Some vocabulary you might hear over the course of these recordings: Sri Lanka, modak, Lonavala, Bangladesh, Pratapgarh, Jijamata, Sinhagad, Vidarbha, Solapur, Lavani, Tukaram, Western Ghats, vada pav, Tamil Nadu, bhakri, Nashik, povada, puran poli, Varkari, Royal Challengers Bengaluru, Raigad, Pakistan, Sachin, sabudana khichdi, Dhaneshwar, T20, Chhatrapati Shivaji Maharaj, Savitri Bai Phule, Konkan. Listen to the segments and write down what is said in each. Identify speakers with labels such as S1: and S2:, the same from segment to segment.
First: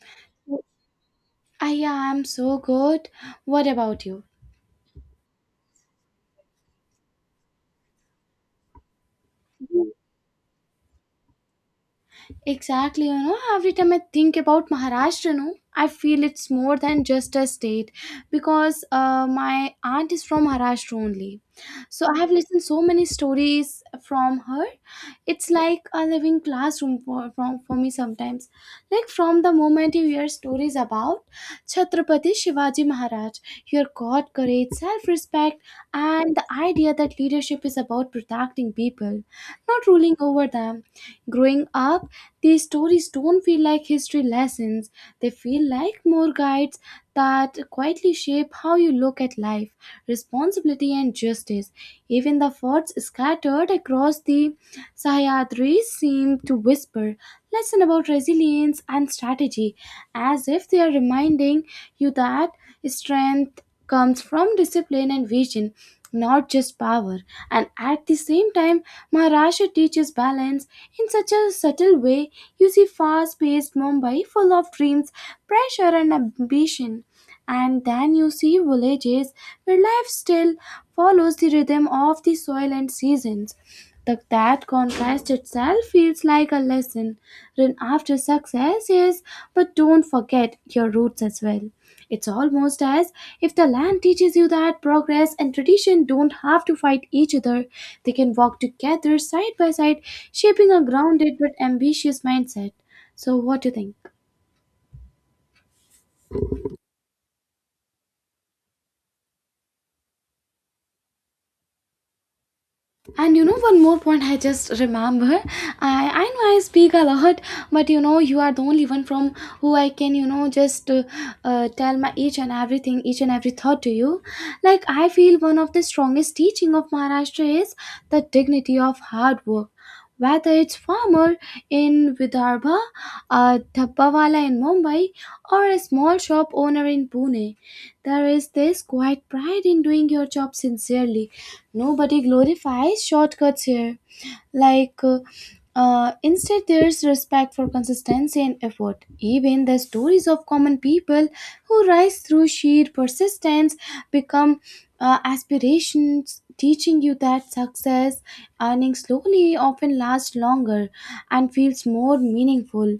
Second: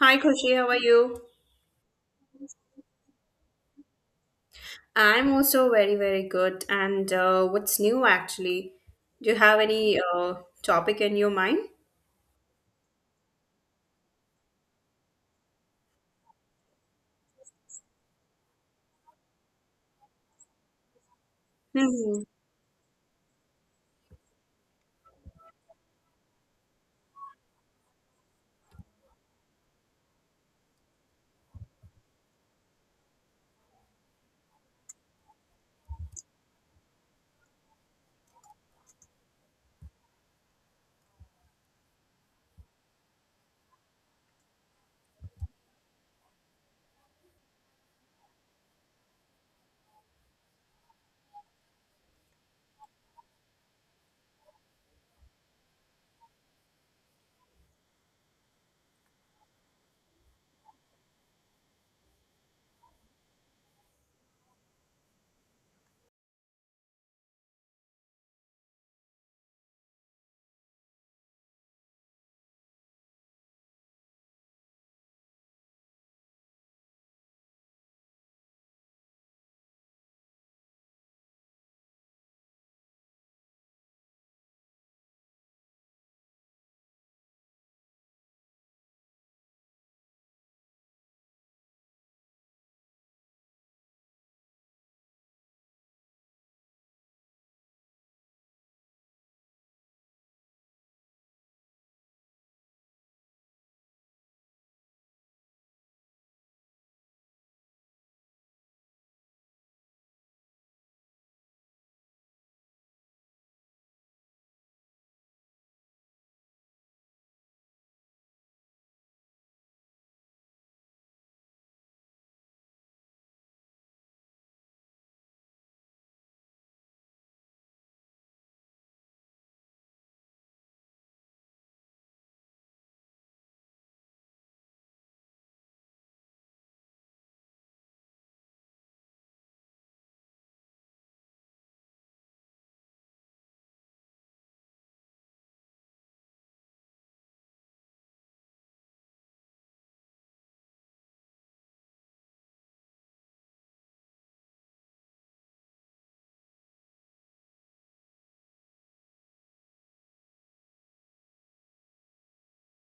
S1: Hi, Kushi, how are you?
S2: I am so good. What about you?
S1: I'm also very, very good. And what's new actually? Do you have any topic in your mind?
S2: Exactly, you know, every time I think about Maharashtra, no, I feel it's more than just a state because my aunt is from Maharashtra only. So I
S1: Mhm.
S2: have listened so many stories from her. It's like a living classroom for me sometimes. Like from the moment you hear stories about Chhatrapati Shivaji Maharaj, your God, courage, self-respect, and the idea that leadership is about protecting people, not ruling over them. Growing up, these stories don't feel like history lessons, they feel like more guides that quietly shape how you look at life, responsibility, and justice. Even the forts scattered across the Sahyadri seemed to whisper lesson about resilience and strategy, as if they are reminding you that strength comes from discipline and vision, not just power. And at the same time, Maharashtra teaches balance in such a subtle way. You see fast paced Mumbai full of dreams, pressure, and ambition and then you see villages where life still follows the rhythm of the soil and seasons. That contrast itself feels like a lesson. Run after success, yes, but don't forget your roots as well. It's almost as if the land teaches you that progress and tradition don't have to fight each other. They can walk together side by side, shaping a grounded but ambitious mindset. So, what do you think? And you know, one more point I just remember. I know I speak a lot, but you know, you are the only one from who I can, you know, just tell my each and everything, each and every thought to you. Like, I feel one of the strongest teaching of Maharashtra is the dignity of hard work. Whether it's farmer in Vidarbha, a dhabbawala in Mumbai, or a small shop owner in Pune, there is this quiet pride in doing your job sincerely. Nobody glorifies shortcuts here. Like, instead, there's respect for consistency and effort. Even the stories of common people who rise through sheer persistence become aspirations, teaching you that success, earning slowly, often lasts longer and feels more meaningful.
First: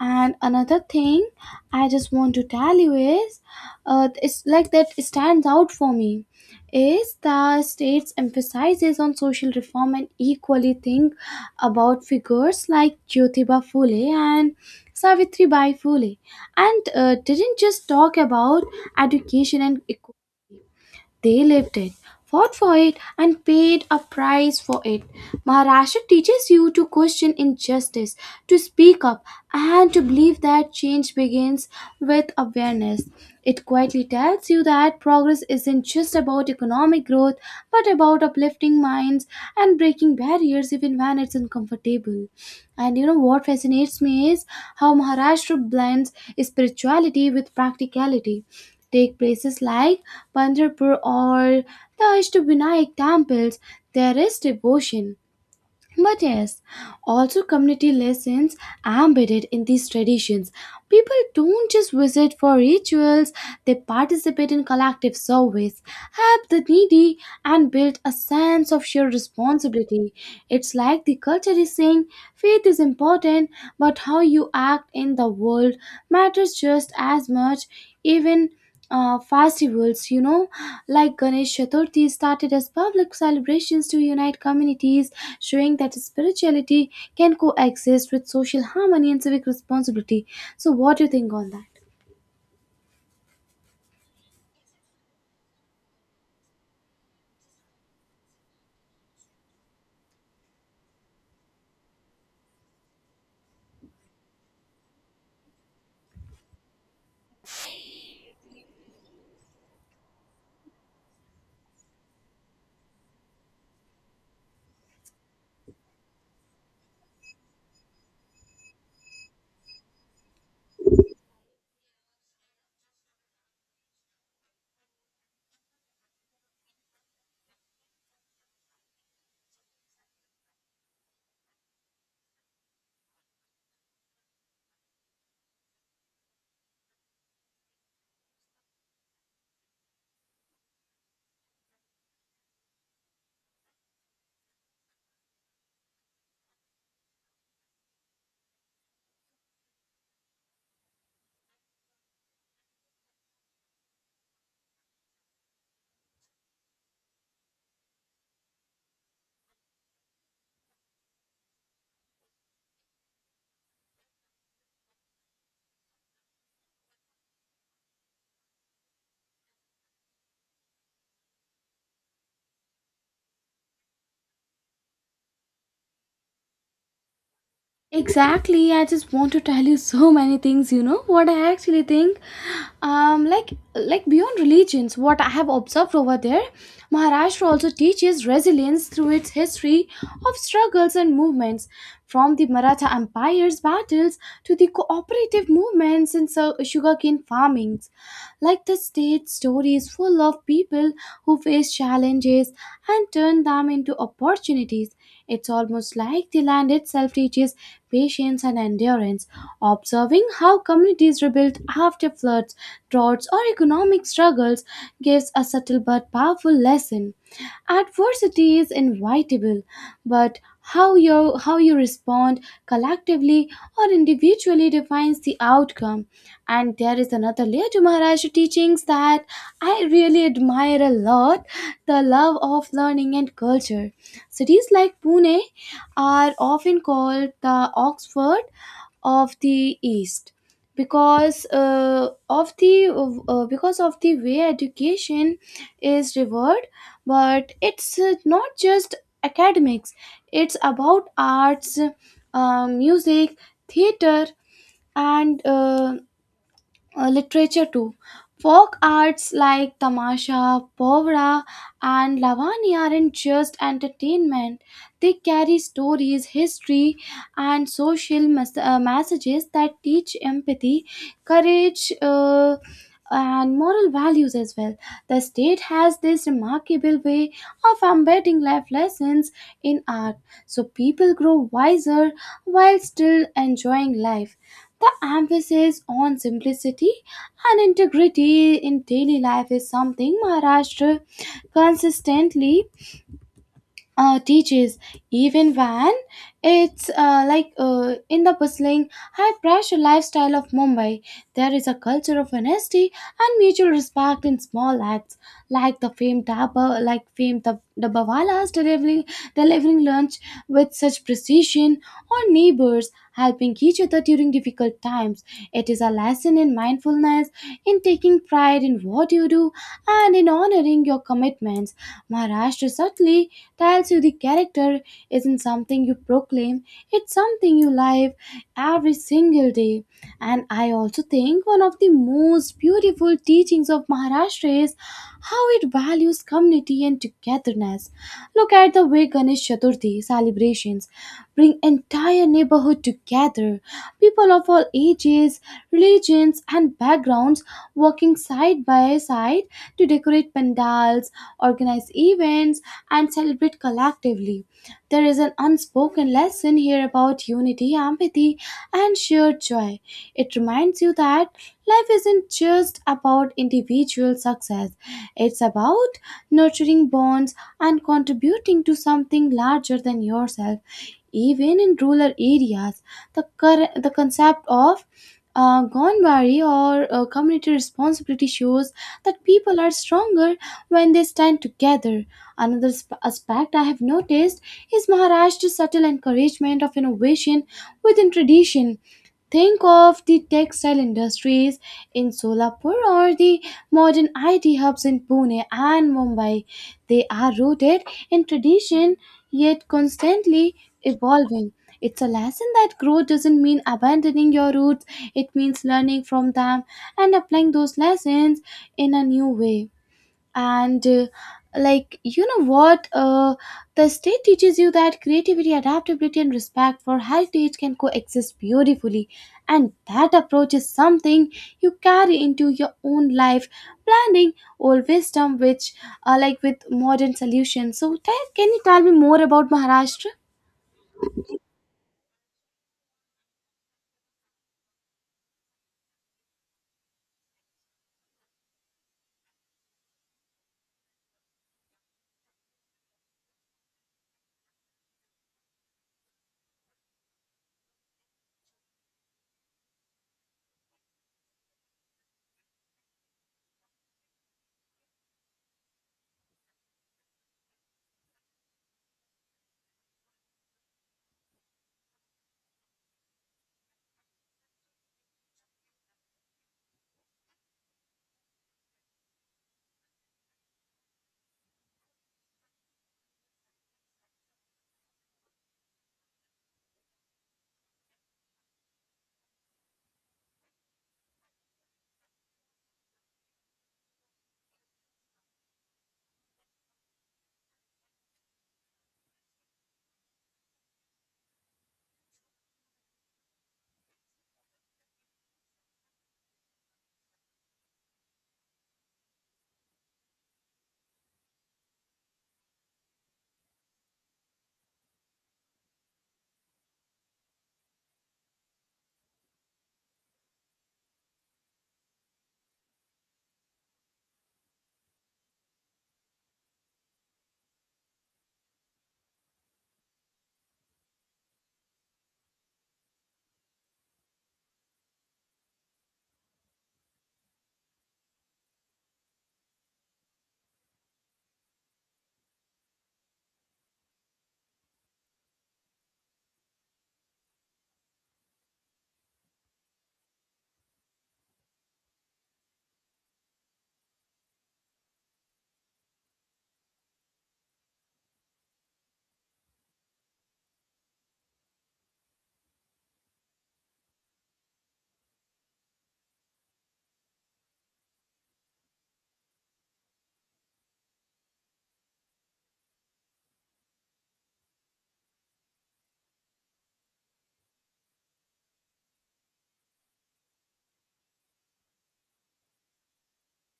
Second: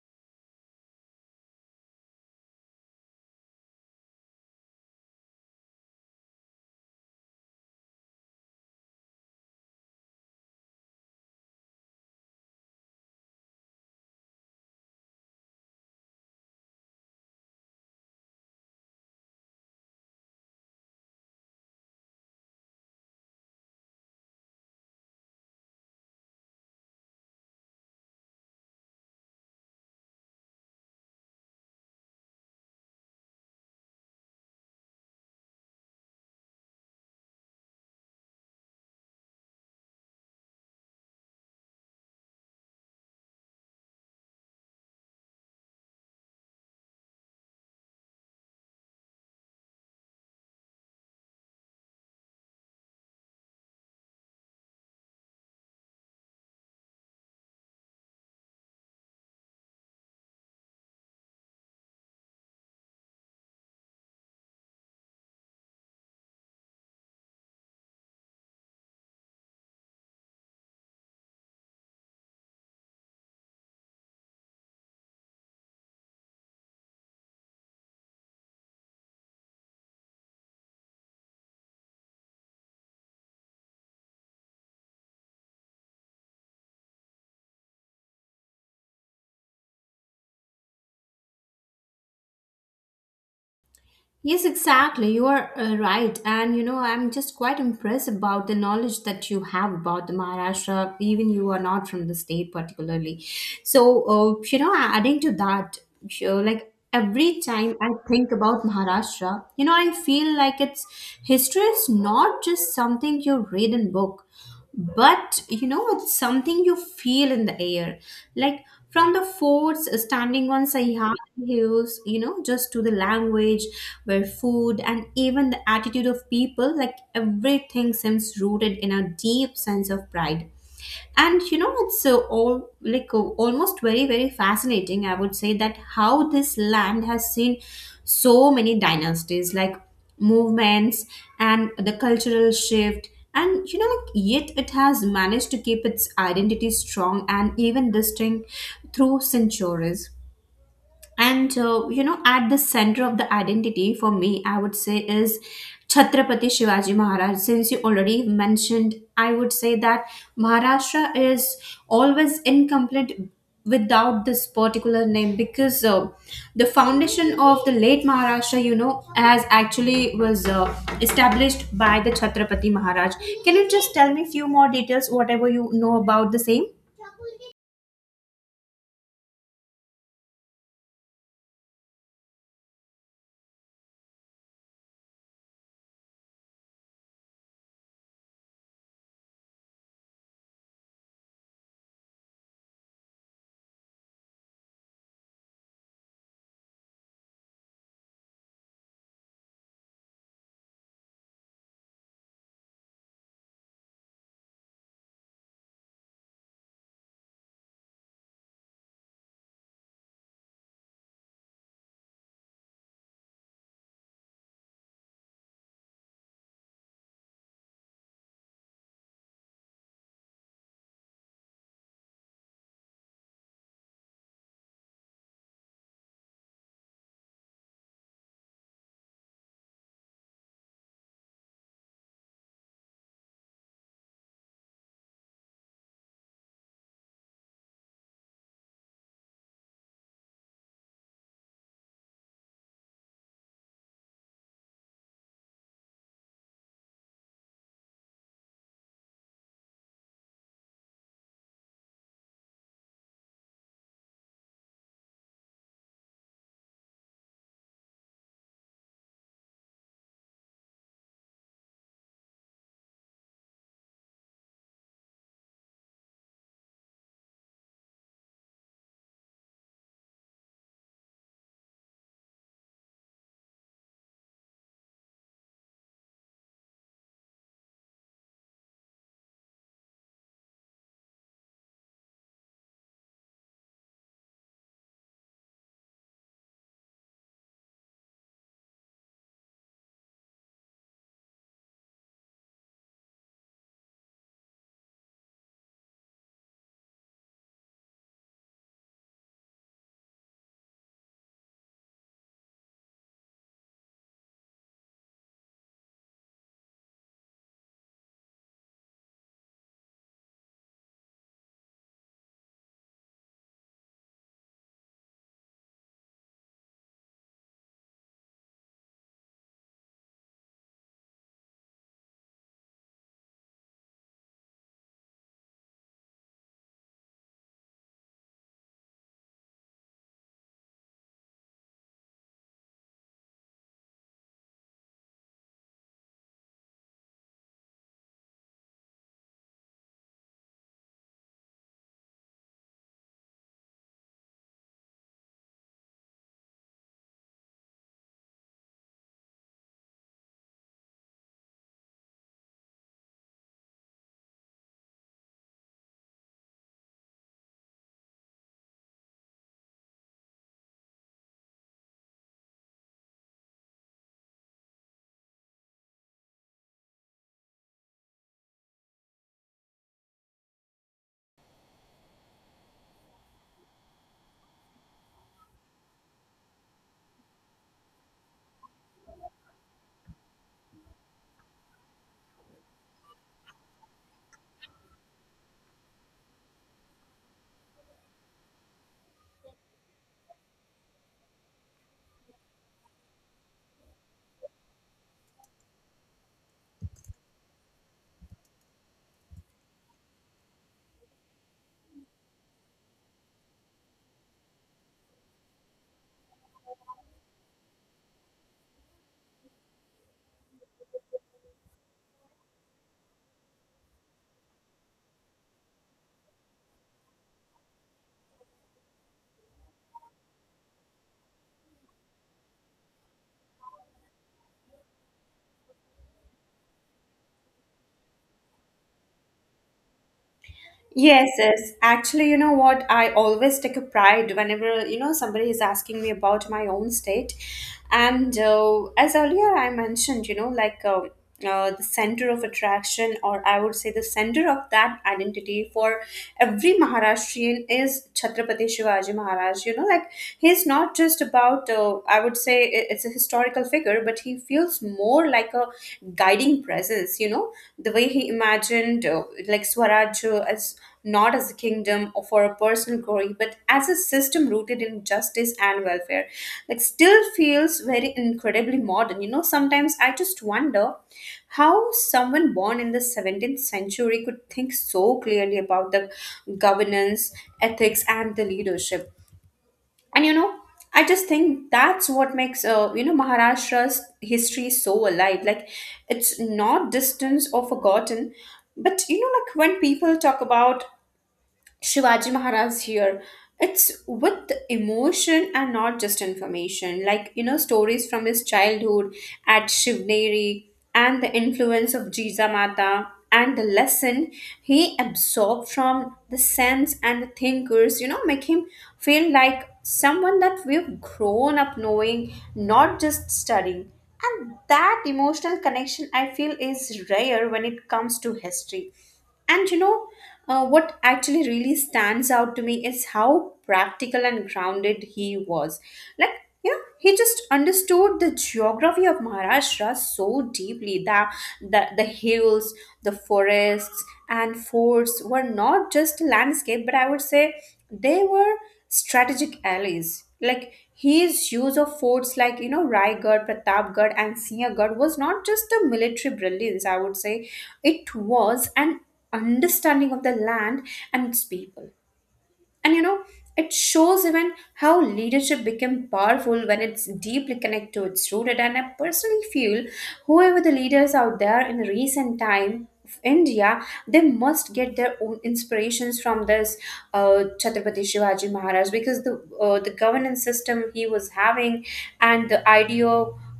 S2: And another thing I just want to tell you is, it's like that stands out for me, is the state's emphasizes on social reform and equally think about figures like Jyotiba Phule and Savitri Bai Phule, and didn't just talk about education and equality. They lived it, fought for it, and paid a price for it. Maharashtra teaches you to question injustice, to speak up, and to believe that change begins with awareness. It quietly tells you that progress isn't just about economic growth, but about uplifting minds and breaking barriers even when it's uncomfortable. And you know what fascinates me is how Maharashtra blends spirituality with practicality. Take places like Pandharpur or the Ashtabhinayak temples, there is devotion. But yes, also community lessons embedded in these traditions. People don't just visit for rituals, they participate in collective service, help the needy, and build a sense of shared responsibility. It's like the culture is saying faith is important, but how you act in the world matters just as much, even festivals, you know, like Ganesh Chaturthi started as public celebrations to unite communities, showing that spirituality can coexist with social harmony and civic responsibility. So, what do you think on that?
S1: Yes, exactly. You are right. And you know, I'm just quite impressed about the knowledge that you have about the Maharashtra, even you are not from the state particularly. So, you know, adding to that, you know, like every time I think about Maharashtra, you know, I feel like it's history is not just something you read in book, but you know it's something you feel in the air, like from the forts standing on Sayhat hills, you know, just to the language, where food and even the attitude of people, like everything seems rooted in a deep sense of pride. And you know it's all like almost very, very fascinating, I would say, that how this land has seen so many dynasties, like movements and the cultural shift, and you know, like yet it has managed to keep its identity strong and even distinct through centuries. And you know, at the center of the identity for me, I would say, is Chhatrapati Shivaji Maharaj. Since you already mentioned, I would say that Maharashtra is always incomplete without this particular name, because the foundation of the late Maharashtra, you know, as actually was established by the Chhatrapati Maharaj. Can you just tell me few more details, whatever you know about the same?
S2: Exactly, I just want to tell you so many things, you know, what I actually think. Like beyond religions, what I have observed over there, Maharashtra also teaches resilience through its history of struggles and movements, from the Maratha Empire's battles to the cooperative movements and so sugarcane farmings like the state stories full of people who face challenges and turn them into opportunities. It's almost like the land itself teaches patience and endurance. Observing how communities rebuild after floods, droughts, or economic struggles gives a subtle but powerful lesson. Adversity is inevitable, but how you respond collectively or individually defines the outcome. And there is another layer to maharaj teachings that I really admire a lot. The love of learning and culture. Cities like Pune are often called the Oxford of the East because of the because of the way education is revered, but it's not just academics, it's about arts, music, theater, and literature too. Folk arts like Tamasha, Povra, and Lavani aren't just entertainment. They carry stories, history, and social messages that teach empathy, courage, and moral values as well. The state has this remarkable way of embedding life lessons in art, so people grow wiser while still enjoying life. The emphasis on simplicity and integrity in daily life is something Maharashtra consistently teaches, even when it's in the bustling high pressure lifestyle of Mumbai, there is a culture of honesty and mutual respect in small acts like the famed dabba like famed the dabbawalas delivering lunch with such precision, or neighbors helping each other during difficult times. It is a lesson in mindfulness, in taking pride in what you do, and in honoring your commitments. Maharashtra subtly tells you the character isn't something you proclaim, it's something you live every single day. And I also think one of the most beautiful teachings of Maharashtra is how it values community and togetherness. Look at the way Ganesh Chaturthi celebrations bring entire neighborhood together. People of all ages, religions, and backgrounds working side by side to decorate pandals, organize events, and celebrate collectively. There is an unspoken lesson here about unity, empathy, and shared joy. It reminds you that life isn't just about individual success, it's about nurturing bonds and contributing to something larger than yourself. Even in rural areas, the concept of Gonbari or community responsibility shows that people are stronger when they stand together. Another aspect I have noticed is Maharashtra's subtle encouragement of innovation within tradition. Think of the textile industries in Solapur or the modern IT hubs in Pune and Mumbai. They are rooted in tradition yet constantly evolving. It's a lesson that growth doesn't mean abandoning your roots, it means learning from them and applying those lessons in a new way. And like you know what the state teaches you that creativity, adaptability, and respect for heritage can coexist beautifully, and that approach is something you carry into your own life, blending old wisdom which like with modern solutions. So tell, can you tell me more about Maharashtra?
S1: Yes, yes. Actually, you know what? I always take a pride whenever, you know, somebody is asking me about my own state. And as earlier I mentioned, you know, like the center of attraction, or I would say the center of that identity for every Maharashtrian is Chhatrapati Shivaji Maharaj. You know, like he's not just about, I would say it's a historical figure, but he feels more like a guiding presence, you know, the way he imagined like swaraj, as not as a kingdom or for a personal glory, but as a system rooted in justice and welfare, like still feels very incredibly modern. You know, sometimes I just wonder how someone born in the 17th century could think so clearly about the governance, ethics, and the leadership. And you know, I just think that's what makes, you know, Maharashtra's history so alive, like it's not distant or forgotten. But you know, like when people talk about Shivaji Maharaj here, it's with emotion and not just information. Like, you know, stories from his childhood at Shivneri, and the influence of Jijamata, and the lesson he absorbed from the saints and the thinkers, you know, make him feel like someone that we've grown up knowing, not just studying. And that emotional connection, I feel, is rare when it comes to history. And you know, what actually really stands out to me is how practical and grounded he was. Like, you know, he just understood the geography of Maharashtra so deeply that the hills, the forests, and forts were not just landscape, but I would say they were strategic allies. Like, his use of forts like, you know, Raigad, Pratapgarh, and Sinhagad was not just a military brilliance, I would say, it was an understanding of the land and its people. And you know, it shows even how leadership became powerful when it's deeply connected to its rooted. And I personally feel whoever the leaders out there in the recent time of India, they must get their own inspirations from this Chhatrapati Shivaji Maharaj, because the governance system he was having and the idea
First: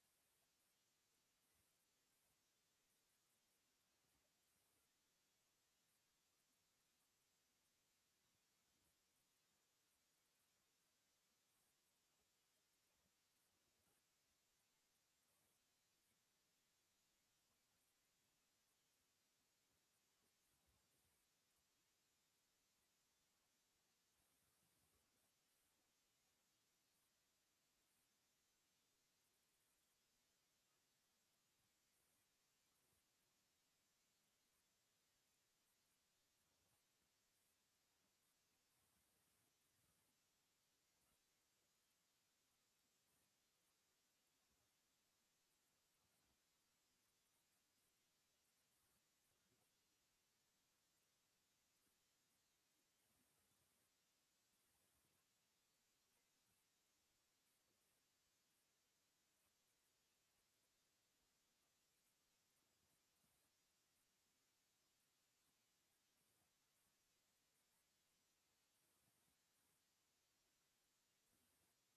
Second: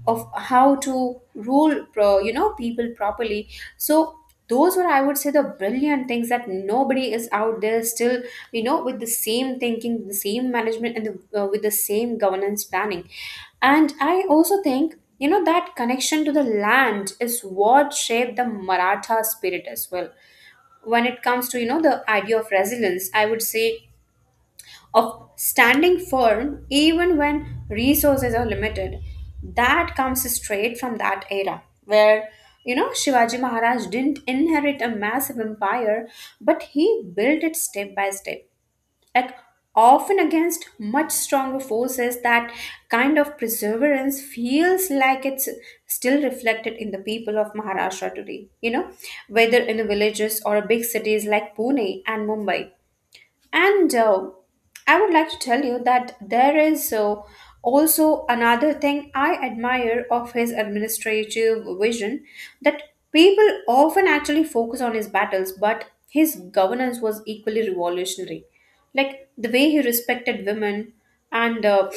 S1: of how to rule, you know, people properly. So those were, I would say, the brilliant things that nobody is out there still, you know, with the same thinking, the same management, and the, with the same governance planning. And I also think, you know, that connection to the land is what shaped the Maratha spirit as well. When it comes to, you know, the idea of resilience, I would say, of standing firm even when resources are limited, that comes straight from that era where, you know, Shivaji Maharaj didn't inherit a massive empire, but he built it step by step, like often against much stronger forces. That kind of perseverance feels like it's still reflected in the people of Maharashtra today, you know, whether in the villages or big cities like Pune and Mumbai. And I would like to tell you that there is also another thing I admire of his administrative vision, that people often actually focus on his battles, but his governance was equally revolutionary. Like the way he respected women, and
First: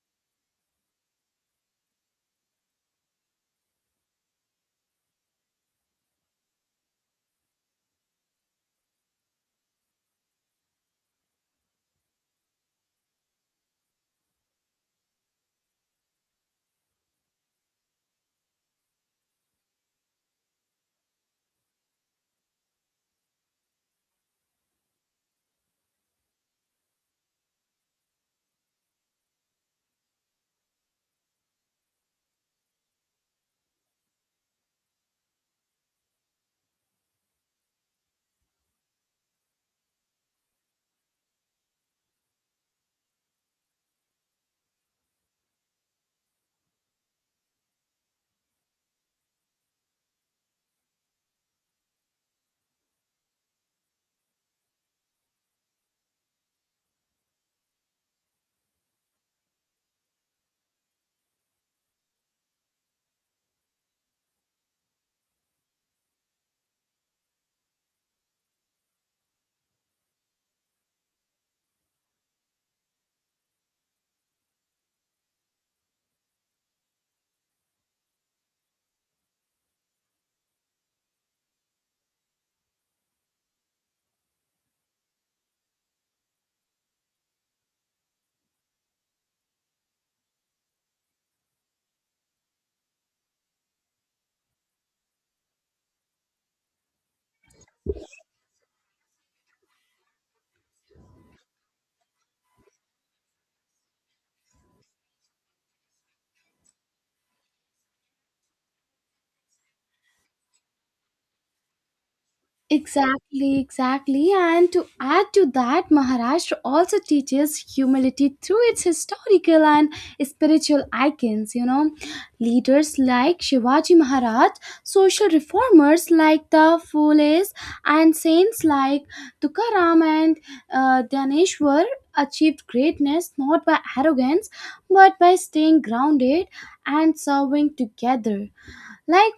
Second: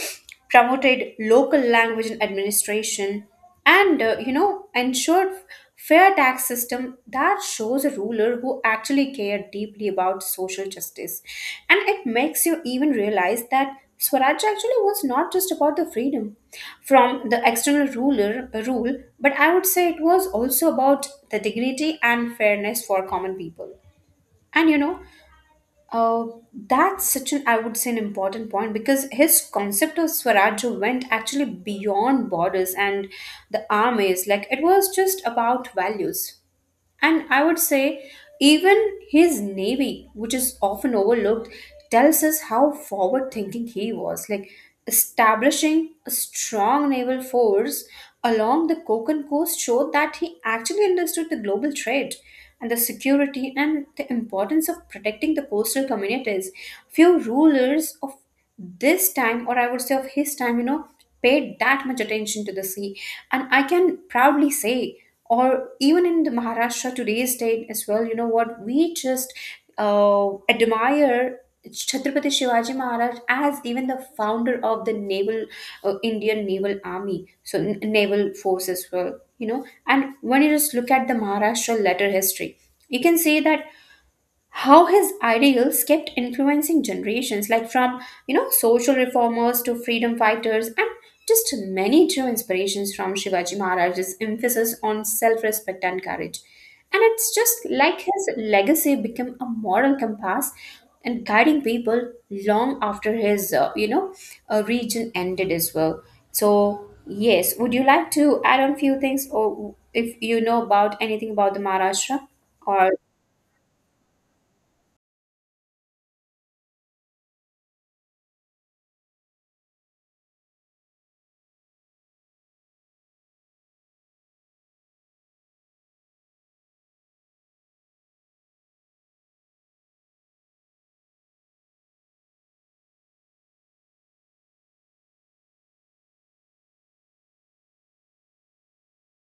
S1: promoted local language in administration, and you know, ensured fair tax system, that shows a ruler who actually cared deeply about social justice. And it makes you even realize that Swaraj actually was not just about the freedom from the external ruler rule, but I would say it was also about the dignity and fairness for common people. And you know, uh, that's such an, I would say, an important point, because his concept of Swaraj went actually beyond borders and the armies. Like, it was just about values. And I would say, even his navy, which is often overlooked, tells us how forward thinking he was. Like establishing a strong naval force along the Konkan coast showed that he actually understood the global trade and the security and the importance of protecting the coastal communities. Few rulers of this time, or I would say of his time, you know, paid that much attention to the sea. And I can proudly say, or even in the Maharashtra today's date as well, you know, what we just admire Chhatrapati Shivaji Maharaj as even the founder of the naval Indian naval army, so naval force as well. You know, and when you just look at the Maharashtra letter history, you can see that how his ideals kept influencing generations, like from, you know, social reformers to freedom fighters, and just many true inspirations from Shivaji Maharaj's emphasis on self-respect and courage. And it's just like his legacy became a moral compass and guiding people long after his, you know, region ended as well. So yes, would you like to add on few things, or if you know about anything about the Maharashtra, or?
S2: Exactly, exactly. And to add to that, Maharashtra also teaches humility through its historical and spiritual icons, you know. Leaders like Shivaji Maharaj, social reformers like the Phules, and saints like Tukaram and Dyaneshwar achieved greatness not by arrogance but by staying grounded and serving together, like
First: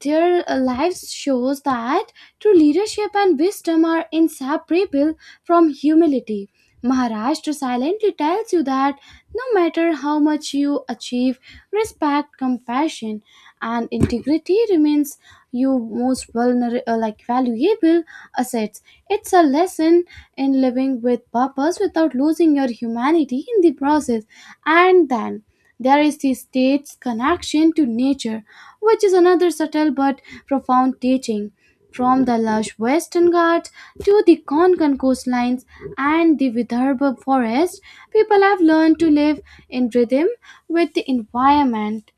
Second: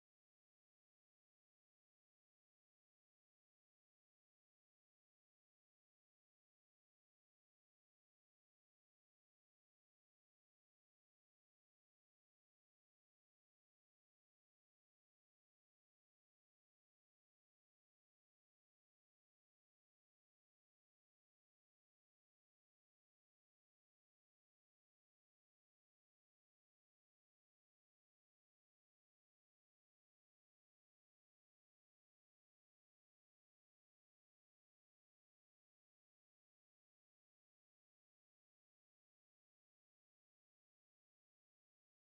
S2: their lives shows that true leadership and wisdom are inseparable from humility. Maharashtra silently tells you that no matter how much you achieve, respect, compassion, and integrity remains your most vulnerable like valuable assets. It's a lesson in living with purpose without losing your humanity in the process. And then there is the state's connection to nature, which is another subtle but profound teaching. From the lush Western Ghats to the Konkan coastlines and the Vidarbha forest, people have learned to live in rhythm with the environment.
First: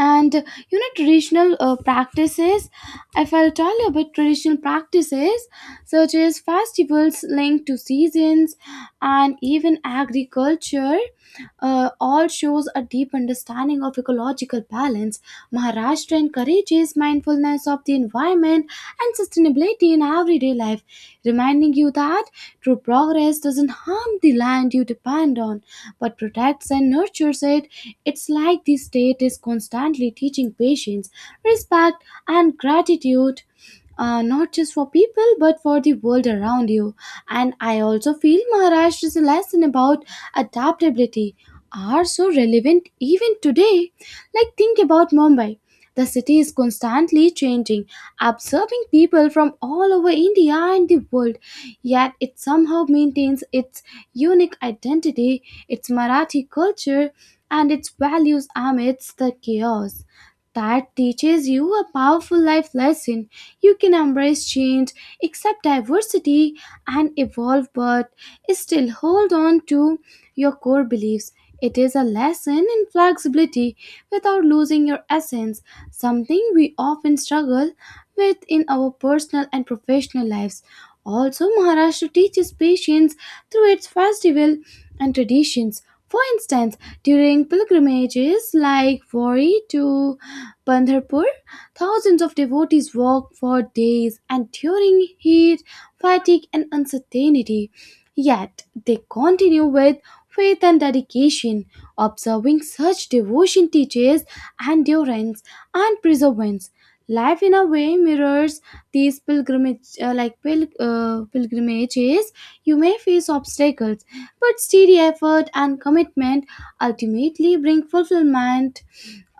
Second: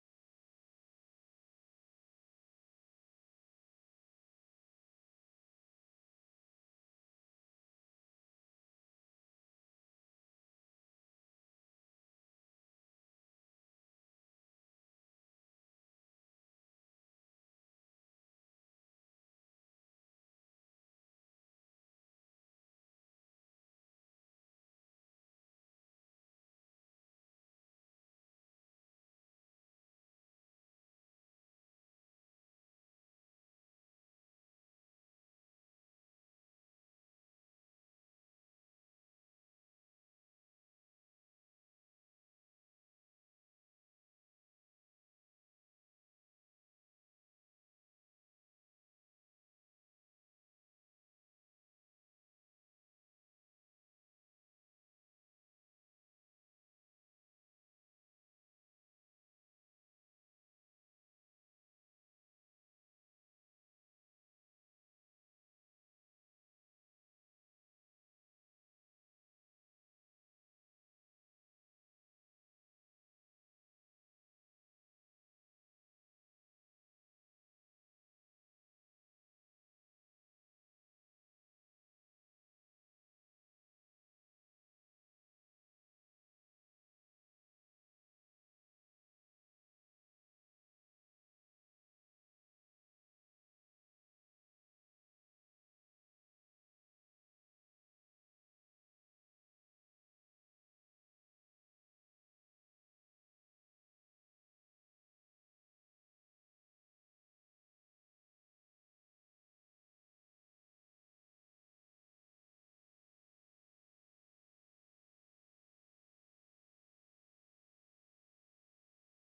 S2: And you know, traditional practices if I'll tell you about traditional practices such as festivals linked to seasons and even agriculture all shows a deep understanding of ecological balance. Maharashtra encourages mindfulness of the environment and sustainability in everyday life, reminding you that true progress doesn't harm the land you depend on but protects and nurtures it. It's like the state is constantly teaching patience, respect, and gratitude. Not just for people but for the world around you. And I also feel Maharashtra's lesson about adaptability are so relevant even today. Like, think about Mumbai. The city is constantly changing, absorbing people from all over India and the world, yet it somehow maintains its unique identity, its Marathi culture, and its values amidst the chaos. That teaches you a powerful life lesson. You can embrace change, accept diversity, and evolve, but still hold on to your core beliefs. It is a lesson in flexibility without losing your essence, something we often struggle with in our personal and professional lives. Also, Maharashtra teaches patience through its festival and traditions. For instance, during pilgrimages like Wari to Pandharpur, thousands of devotees walk for days and during heat, fatigue, and uncertainty. Yet they continue with faith and dedication. Observing such devotion teaches endurance and perseverance. Life in a way mirrors these pilgrimages. You may face obstacles but steady effort and commitment ultimately bring fulfillment.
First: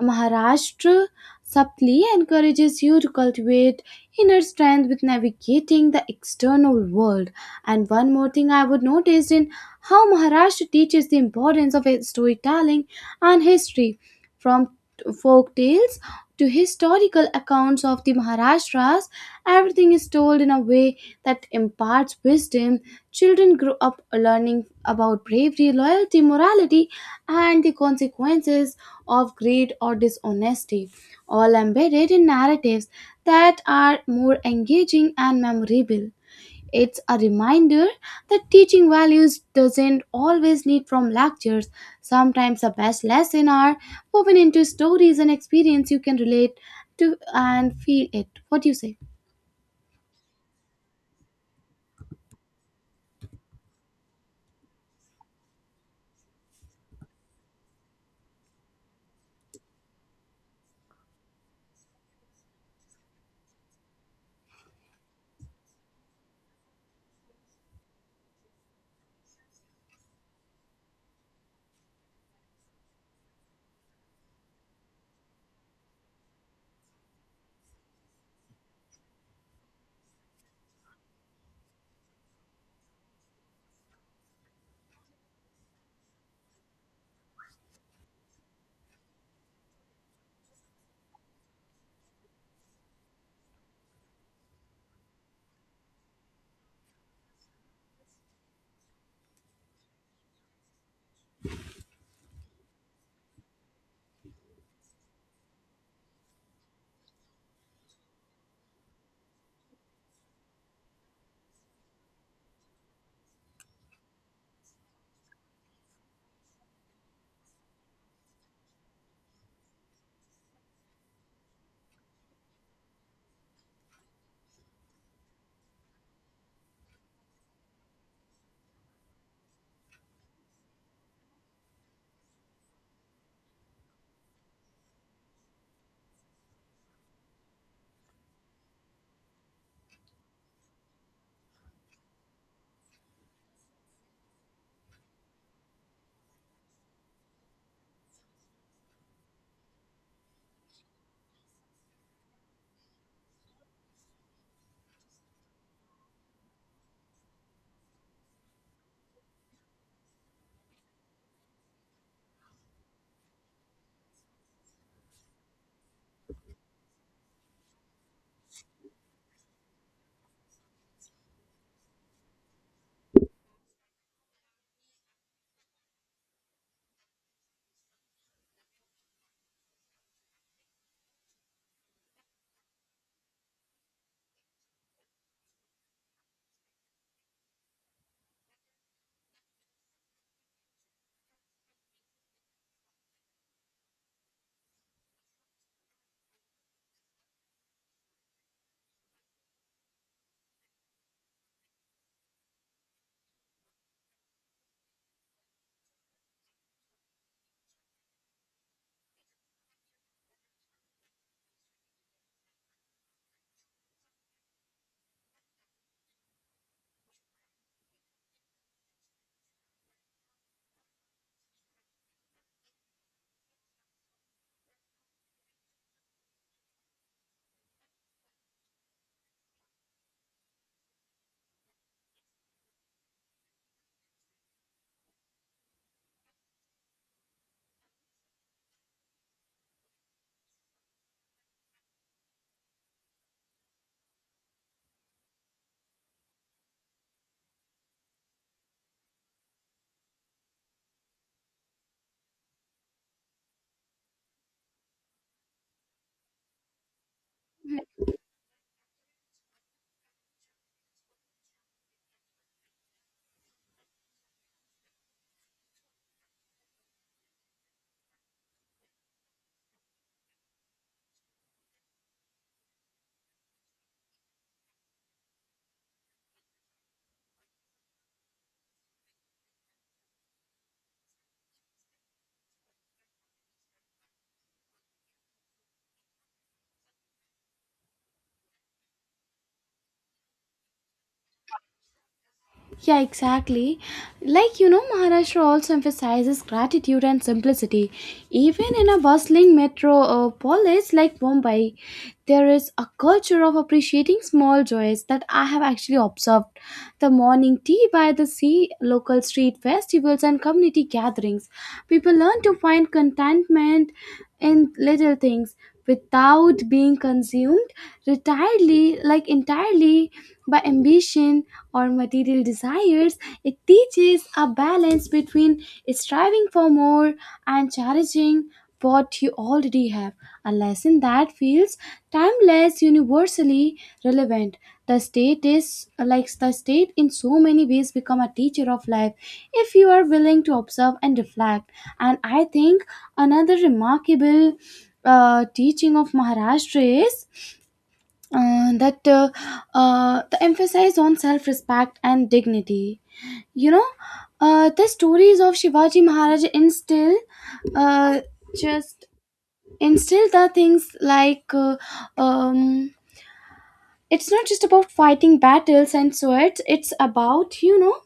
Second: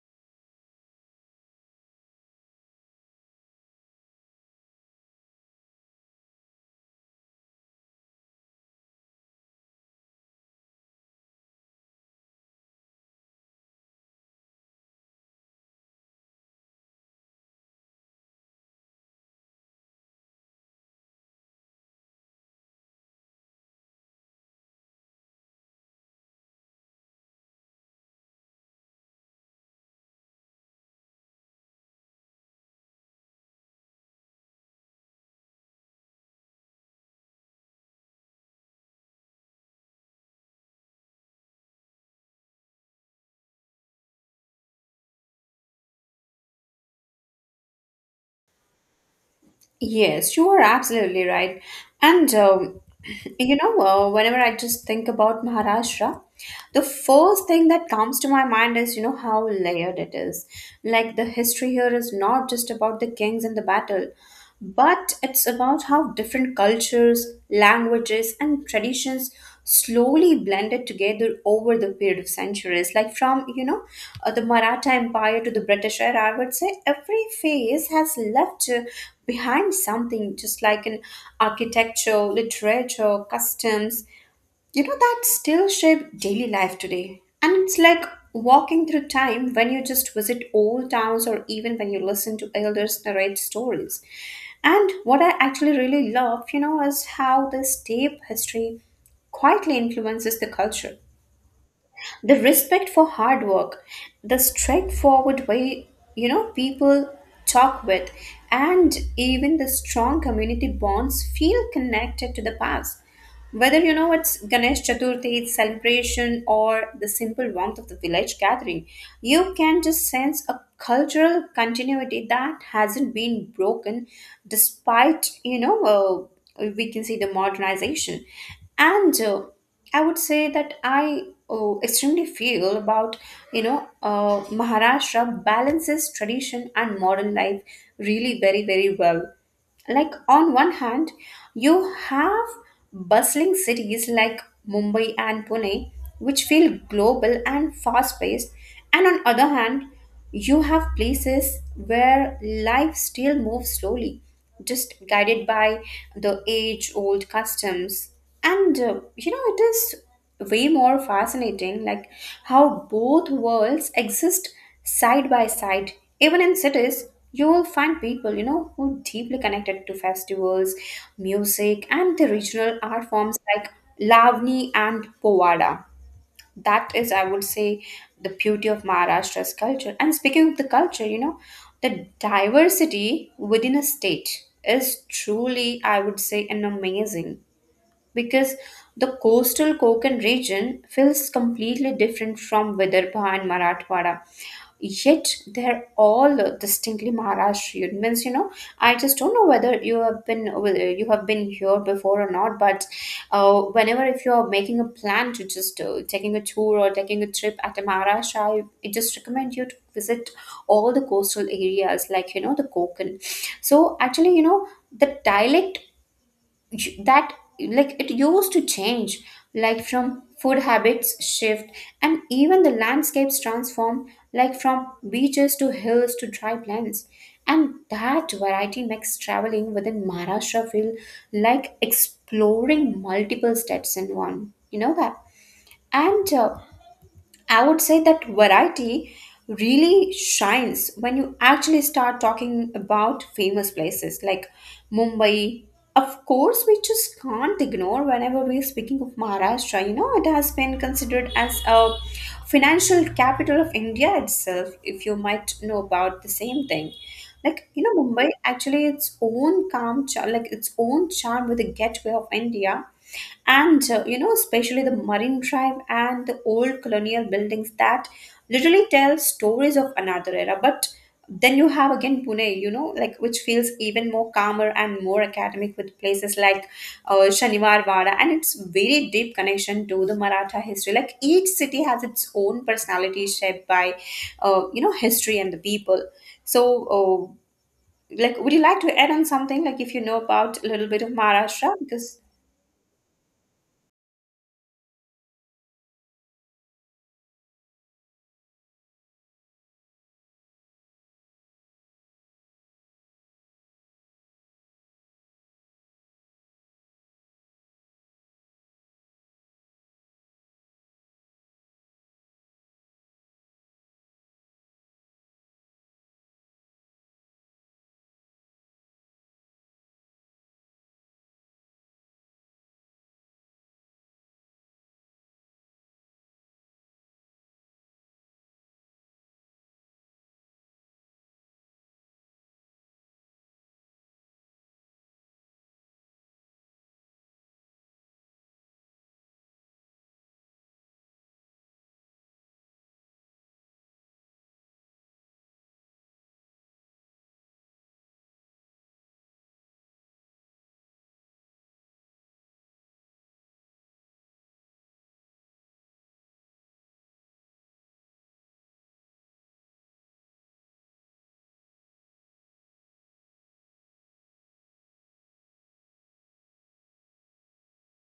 S2: Maharashtra subtly encourages you to cultivate inner strength with navigating the external world. And one more thing I would notice in how Maharashtra teaches the importance of storytelling and history, from folk tales to historical accounts of the Maharashtra's. Everything is told in a way that imparts wisdom. Children grow up learning about bravery, loyalty, morality, and the consequences of greed or dishonesty, all embedded in narratives that are more engaging and memorable. It's a reminder that teaching values doesn't always need from lectures. Sometimes the best lesson are woven into stories and experience you can relate to and feel it. What do you say?
S1: Yes, you are absolutely right. And you know, whenever I just think about Maharashtra, the first thing that comes to my mind is, you know, how layered it is. Like the history here is not just about the kings and the battle, but it's about how different cultures, languages, and traditions slowly blended together over the period of centuries. Like from, you know, the Maratha Empire to the British era, I would say every phase has left behind something, just like in architecture, literature, customs, you know, that still shape daily life today. And it's like walking through time when you just visit old towns, or even when you listen to elders narrate stories. And what I actually really love, you know, is how this deep history quietly influences the culture. The respect for hard work, the straightforward way, you know, people talk with, and even the strong community bonds feel connected to the past. Whether you know it's Ganesh Chaturthi, its celebration, or the simple warmth of the village gathering, you can just sense a cultural continuity that hasn't been broken despite, you know, we can see the modernization. And I would say that I extremely feel about, you know, Maharashtra balances tradition and modern life really very, very well. Like on one hand you have bustling cities like Mumbai and Pune, which feel global and fast paced, and on other hand you have places where life still moves slowly, just guided by the age old customs. And you know, it is way more fascinating, like how both worlds exist side by side. Even in cities you will find people, you know, who deeply connected to festivals, music, and the regional art forms like Lavani and Povada. That is, I would say, the beauty of Maharashtra's culture. And speaking of the culture, you know, the diversity within a state is truly, I would say, an amazing, because the coastal Konkan region feels completely different from Vidarbha and Marathwada, yet they're all distinctly Maharashtrian. Means, you know, I just don't know whether you have been, whether you have been here before or not. But whenever if you are making a plan to just taking a tour or taking a trip at Maharashtra, I just recommend you to visit all the coastal areas, like you know, the Konkan. So actually, you know, the dialect that, like, it used to change, like from food habits shift and even the landscapes transform, like from beaches to hills to dry plains, and that variety makes traveling within Maharashtra feel like exploring multiple states in one, you know that. And I would say that variety really shines when you actually start talking about famous places like Mumbai. Of course, we just can't ignore whenever we're speaking of Maharashtra. You know, it has been considered as a financial capital of India itself, if you might know about the same thing. Like, you know, Mumbai actually its own calm charm, like its own charm with the gateway of India. You know, especially the Marine Drive and the old colonial buildings that literally tell stories of another era. But then you have again Pune, you know, like which feels even more calmer and more academic with places like Shaniwar Wada, and it's very deep connection to the Maratha history. Like each city has its own personality shaped by, you know, history and the people. So, uh, like, would you like to add on something? Like, if you know about a little bit of Maharashtra, because
S2: Yeah, exactly. Like, you know, Maharashtra also emphasizes gratitude and simplicity. Even in a bustling metropolis like Mumbai, there is a culture of appreciating small joys that I have actually observed. The morning tea by the sea, local street festivals, and community gatherings. People learn to find contentment in little things without being consumed entirely by ambition or material desires. It teaches a balance between striving for more and cherishing what you already have, a lesson that feels timeless, universally relevant. The state in so many ways become a teacher of life if you are willing to observe and reflect. And I think another remarkable teaching of Maharashtra is that the emphasis on self-respect and dignity. You know, the stories of Shivaji Maharaj instill uh, just instill the things like um, it's not just about fighting battles and swords. It's about, you know,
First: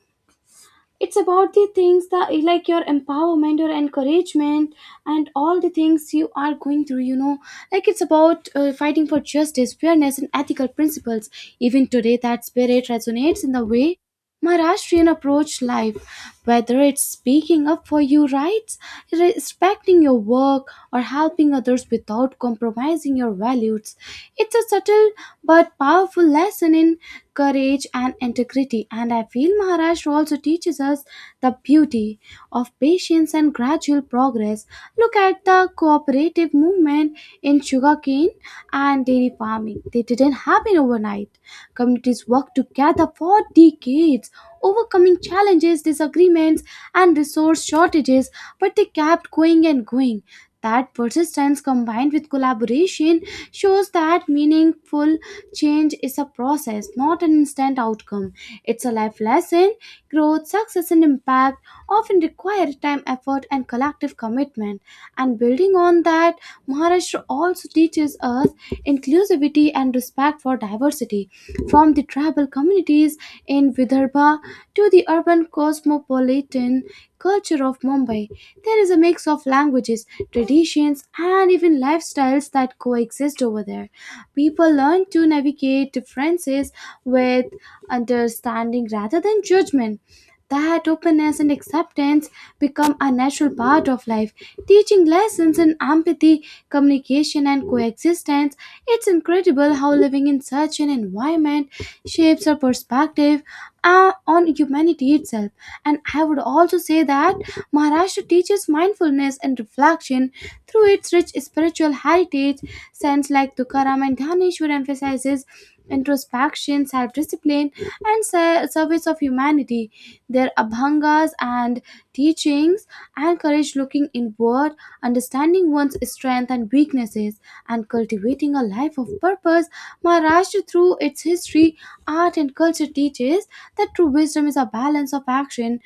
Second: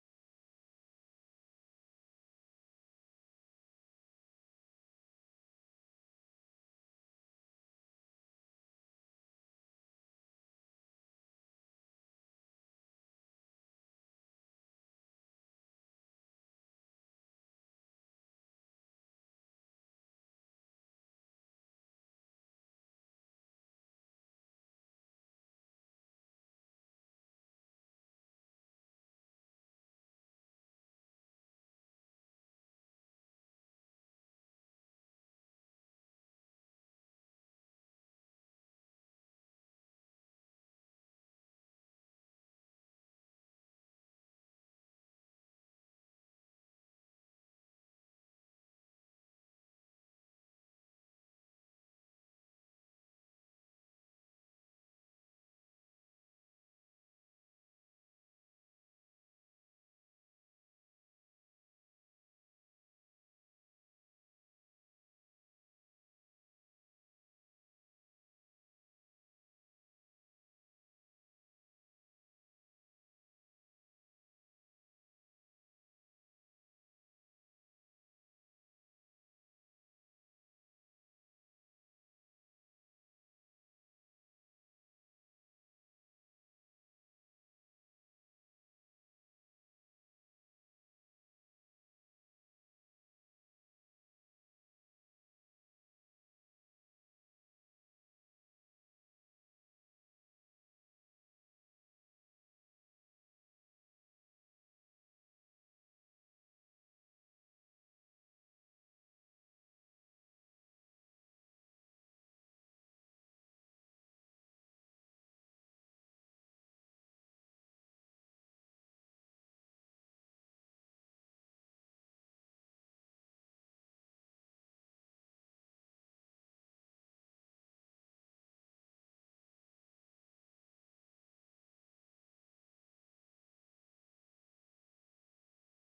S2: it's about the things that like your empowerment, your encouragement, and all the things you are going through, you know. Like it's about fighting for justice, fairness, and ethical principles. Even today, that spirit resonates in the way Maharashtrian approach life, whether it's speaking up for your rights, respecting your work, or helping others without compromising your values. It's a subtle but powerful lesson in courage and integrity. And I feel Maharashtra also teaches us the beauty of patience and gradual progress. Look at the cooperative movement in sugarcane and dairy farming. They didn't happen overnight. Communities worked together for decades, overcoming challenges, disagreements, and resource shortages, but they kept going and going. That persistence combined with collaboration shows that meaningful change is a process, not an instant outcome. It's a life lesson. Growth, success, and impact often require time, effort, and collective commitment. And building on that, Maharashtra also teaches us inclusivity and respect for diversity. From the tribal communities in Vidarbha to the urban cosmopolitan culture of Mumbai, there is a mix of languages, traditions, and even lifestyles that coexist over there. People learn to navigate differences with understanding rather than judgment. That openness and acceptance become a natural part of life, teaching lessons in empathy, communication, and coexistence. It's incredible how living in such an environment shapes our perspective on humanity itself. And I would also say that Maharashtra teaches mindfulness and reflection through its rich spiritual heritage. Saints like Tukaram and Dhaneshwar emphasizes introspection, self-discipline, and service of humanity. Their abhangas and teachings encourage looking inward, understanding one's strength and weaknesses, and cultivating a life of purpose. Maharashtra, through its history, art, and culture, teaches that true wisdom is a balance of action,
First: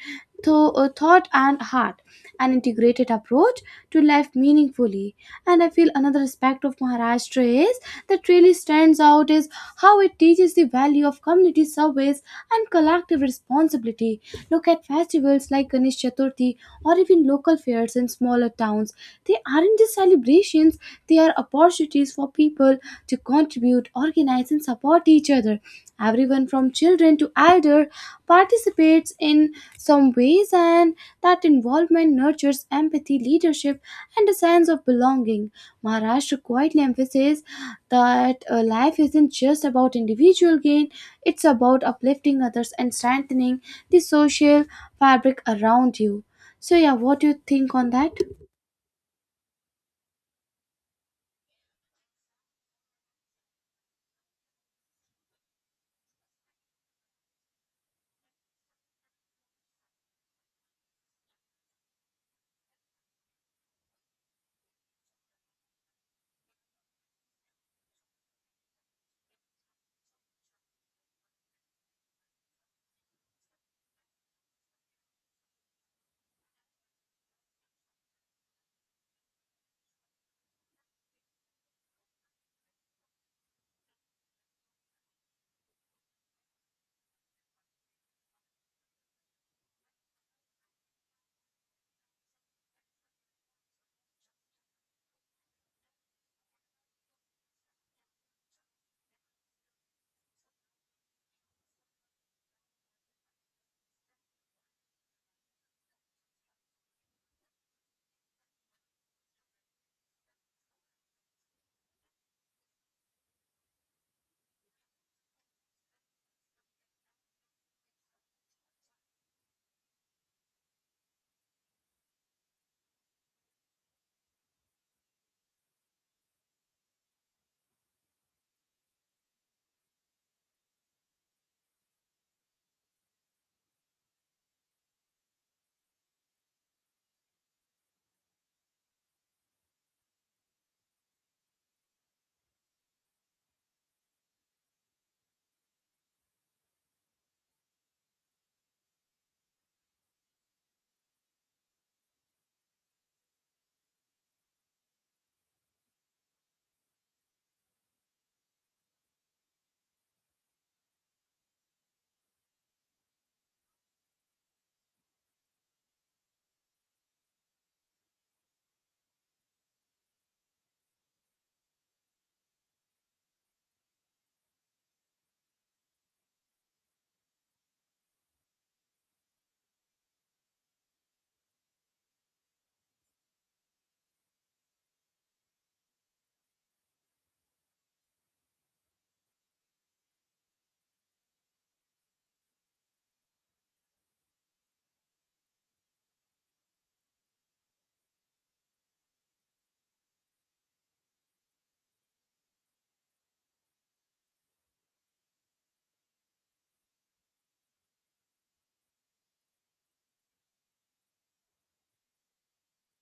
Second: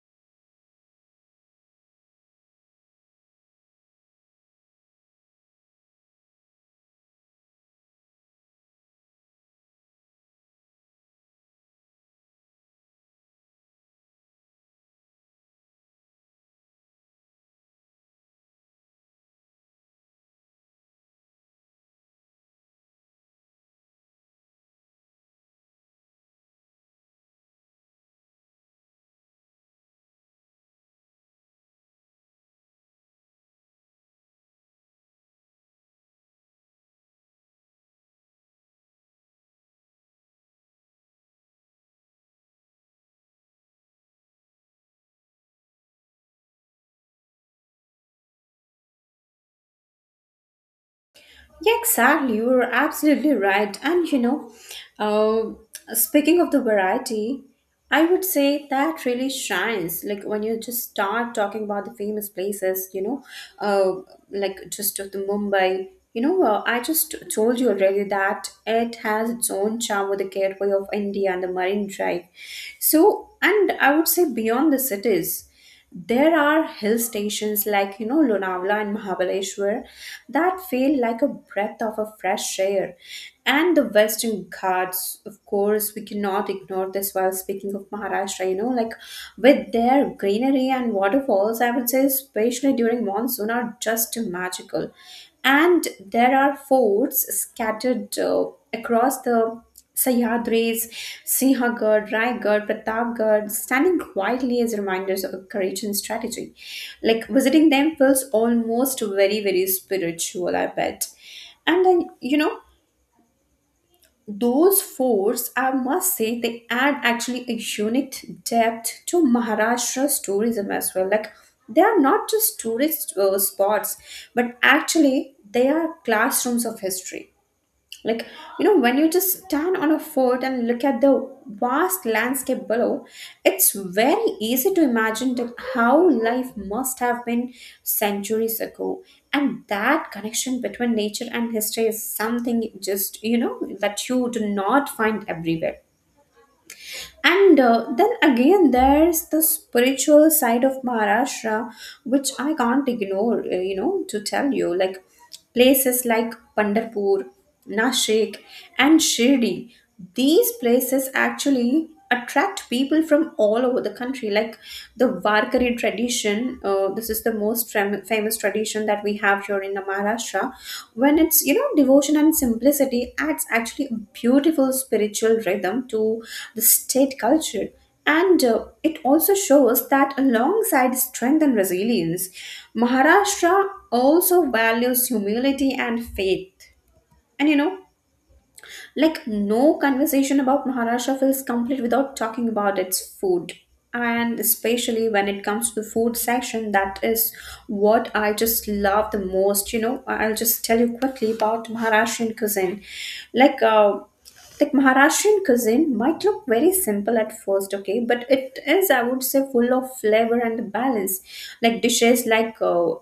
S2: thought, and heart, an integrated approach to life meaningfully. And I feel another aspect of Maharashtra is that really stands out is how it teaches the value of community service and collective responsibility. Look at festivals like Ganesh Chaturthi or even local fairs in smaller towns. They aren't just celebrations, they are opportunities for people to contribute, organize, and support each other. Everyone from children to elder participates in some ways, and that involvement nurtures empathy, leadership, and a sense of belonging. Maharashtra quietly emphasizes that life isn't just about individual gain, it's about uplifting others and strengthening the social fabric around you. So, yeah, what do you think on that?
S1: yeah, exactly. You're absolutely right. And you know, speaking of the variety, I would say that really shines. Like when you just start talking about the famous places, uh, just of the Mumbai. You know, I just told you already that it has its own charm with the gateway of India and the Marine Drive. So, and I would say beyond the cities. There are hill stations like, you know, Lonavala and Mahabaleshwar that feel like a breath of a fresh air. And the Western Ghats, of course, we cannot ignore this while speaking of Maharashtra, you know, like with their greenery and waterfalls, I would say, especially during monsoon, are just magical. And there are forts scattered across the Sahyadris, Sinhagad, Raigad, Pratapgarh, standing quietly as reminders of courage and strategy. Like visiting them feels almost very, very spiritual, I bet. And then, you know, those forts, I must say, they add actually a unique depth to Maharashtra's tourism as well. Like, they are not just tourist spots, but actually, they are classrooms of history, like, you know, when you just stand on a fort and look at the vast landscape below, it's very easy to imagine that how life must have been centuries ago, and that connection between nature and history is something, just, you know, that you do not find everywhere. And then again, there's the spiritual side of Maharashtra, which I can't ignore, you know, to tell you. Like places like Pandarpur, Nashik, and Shirdi, these places actually attract people from all over the country. Like the Varkari tradition, this is the most famous tradition that we have here in Maharashtra, when it's, you know, devotion and simplicity adds actually a beautiful spiritual rhythm to the state culture. And it also shows that alongside strength and resilience, Maharashtra also values humility and faith. And, you know, like, no conversation about Maharashtra feels complete without talking about its food. And especially when it comes to the food section, that is what I just love the most. You know, I'll just tell you quickly about Maharashtrian cuisine. Like, uh, like Maharashtrian cuisine might look very simple at first, okay, but it is, I would say, full of flavor and balance. Like dishes like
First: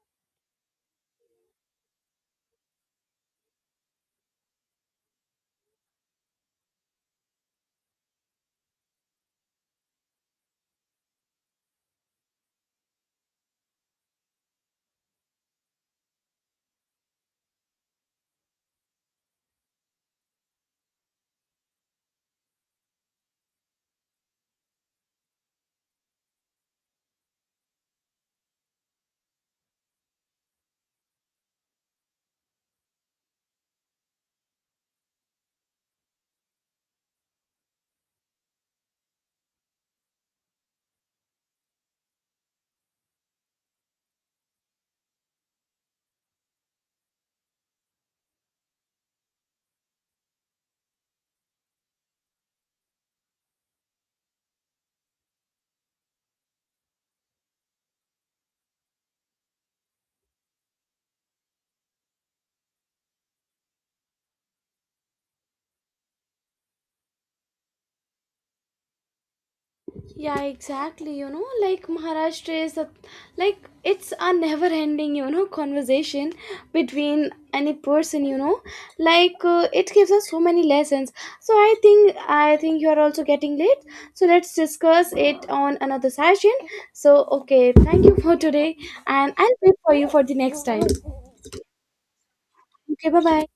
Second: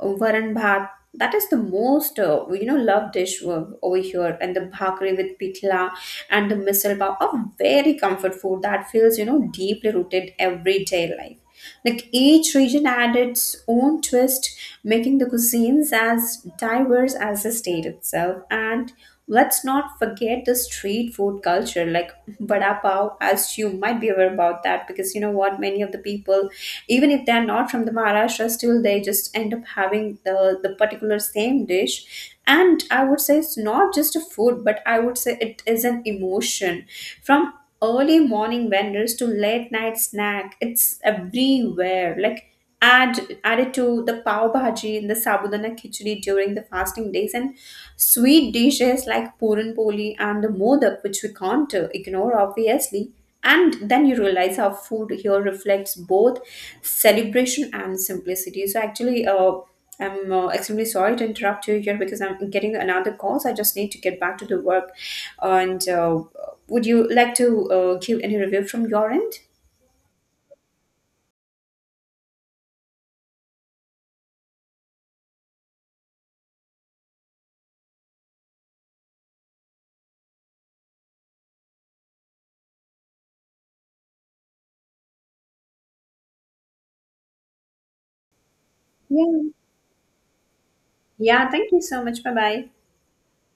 S1: varan bhat, that is the most you know, loved dish over here, and the bhakri with pitla and the misal pav are very comfort food that feels, you know, deeply rooted everyday life. Like each region had its own twist, making the cuisines as diverse as the state itself. And let's not forget the street food culture, like vada pav, as you might be aware about that, because you know what, many of the people, even if they're not from the Maharashtra, still they just end up having the particular same dish. And I would say it's not just a food, but I would say it is an emotion, from early morning vendors to late night snack, it's everywhere. Like add it to the pav bhaji and the sabudana khichdi during the fasting days, and sweet dishes like puran poli and the modak, which we can't ignore, obviously. And then you realize how food here reflects both celebration and simplicity. So actually, I'm extremely sorry to interrupt you here because I'm getting another call, so I just need to get back to the work. And would you like to give any review from your end?
S2: Yeah, exactly. You know, like Maharashtra is a, like it's a never ending, you know, conversation between any person, you know, like it gives us so many lessons. So I think you are also getting late. So let's discuss it on another session. So okay, thank you for today, and
S1: Yeah.
S2: I'll wait for you for the next time.
S1: Yeah, thank you so much. Bye bye.
S2: Okay, bye bye.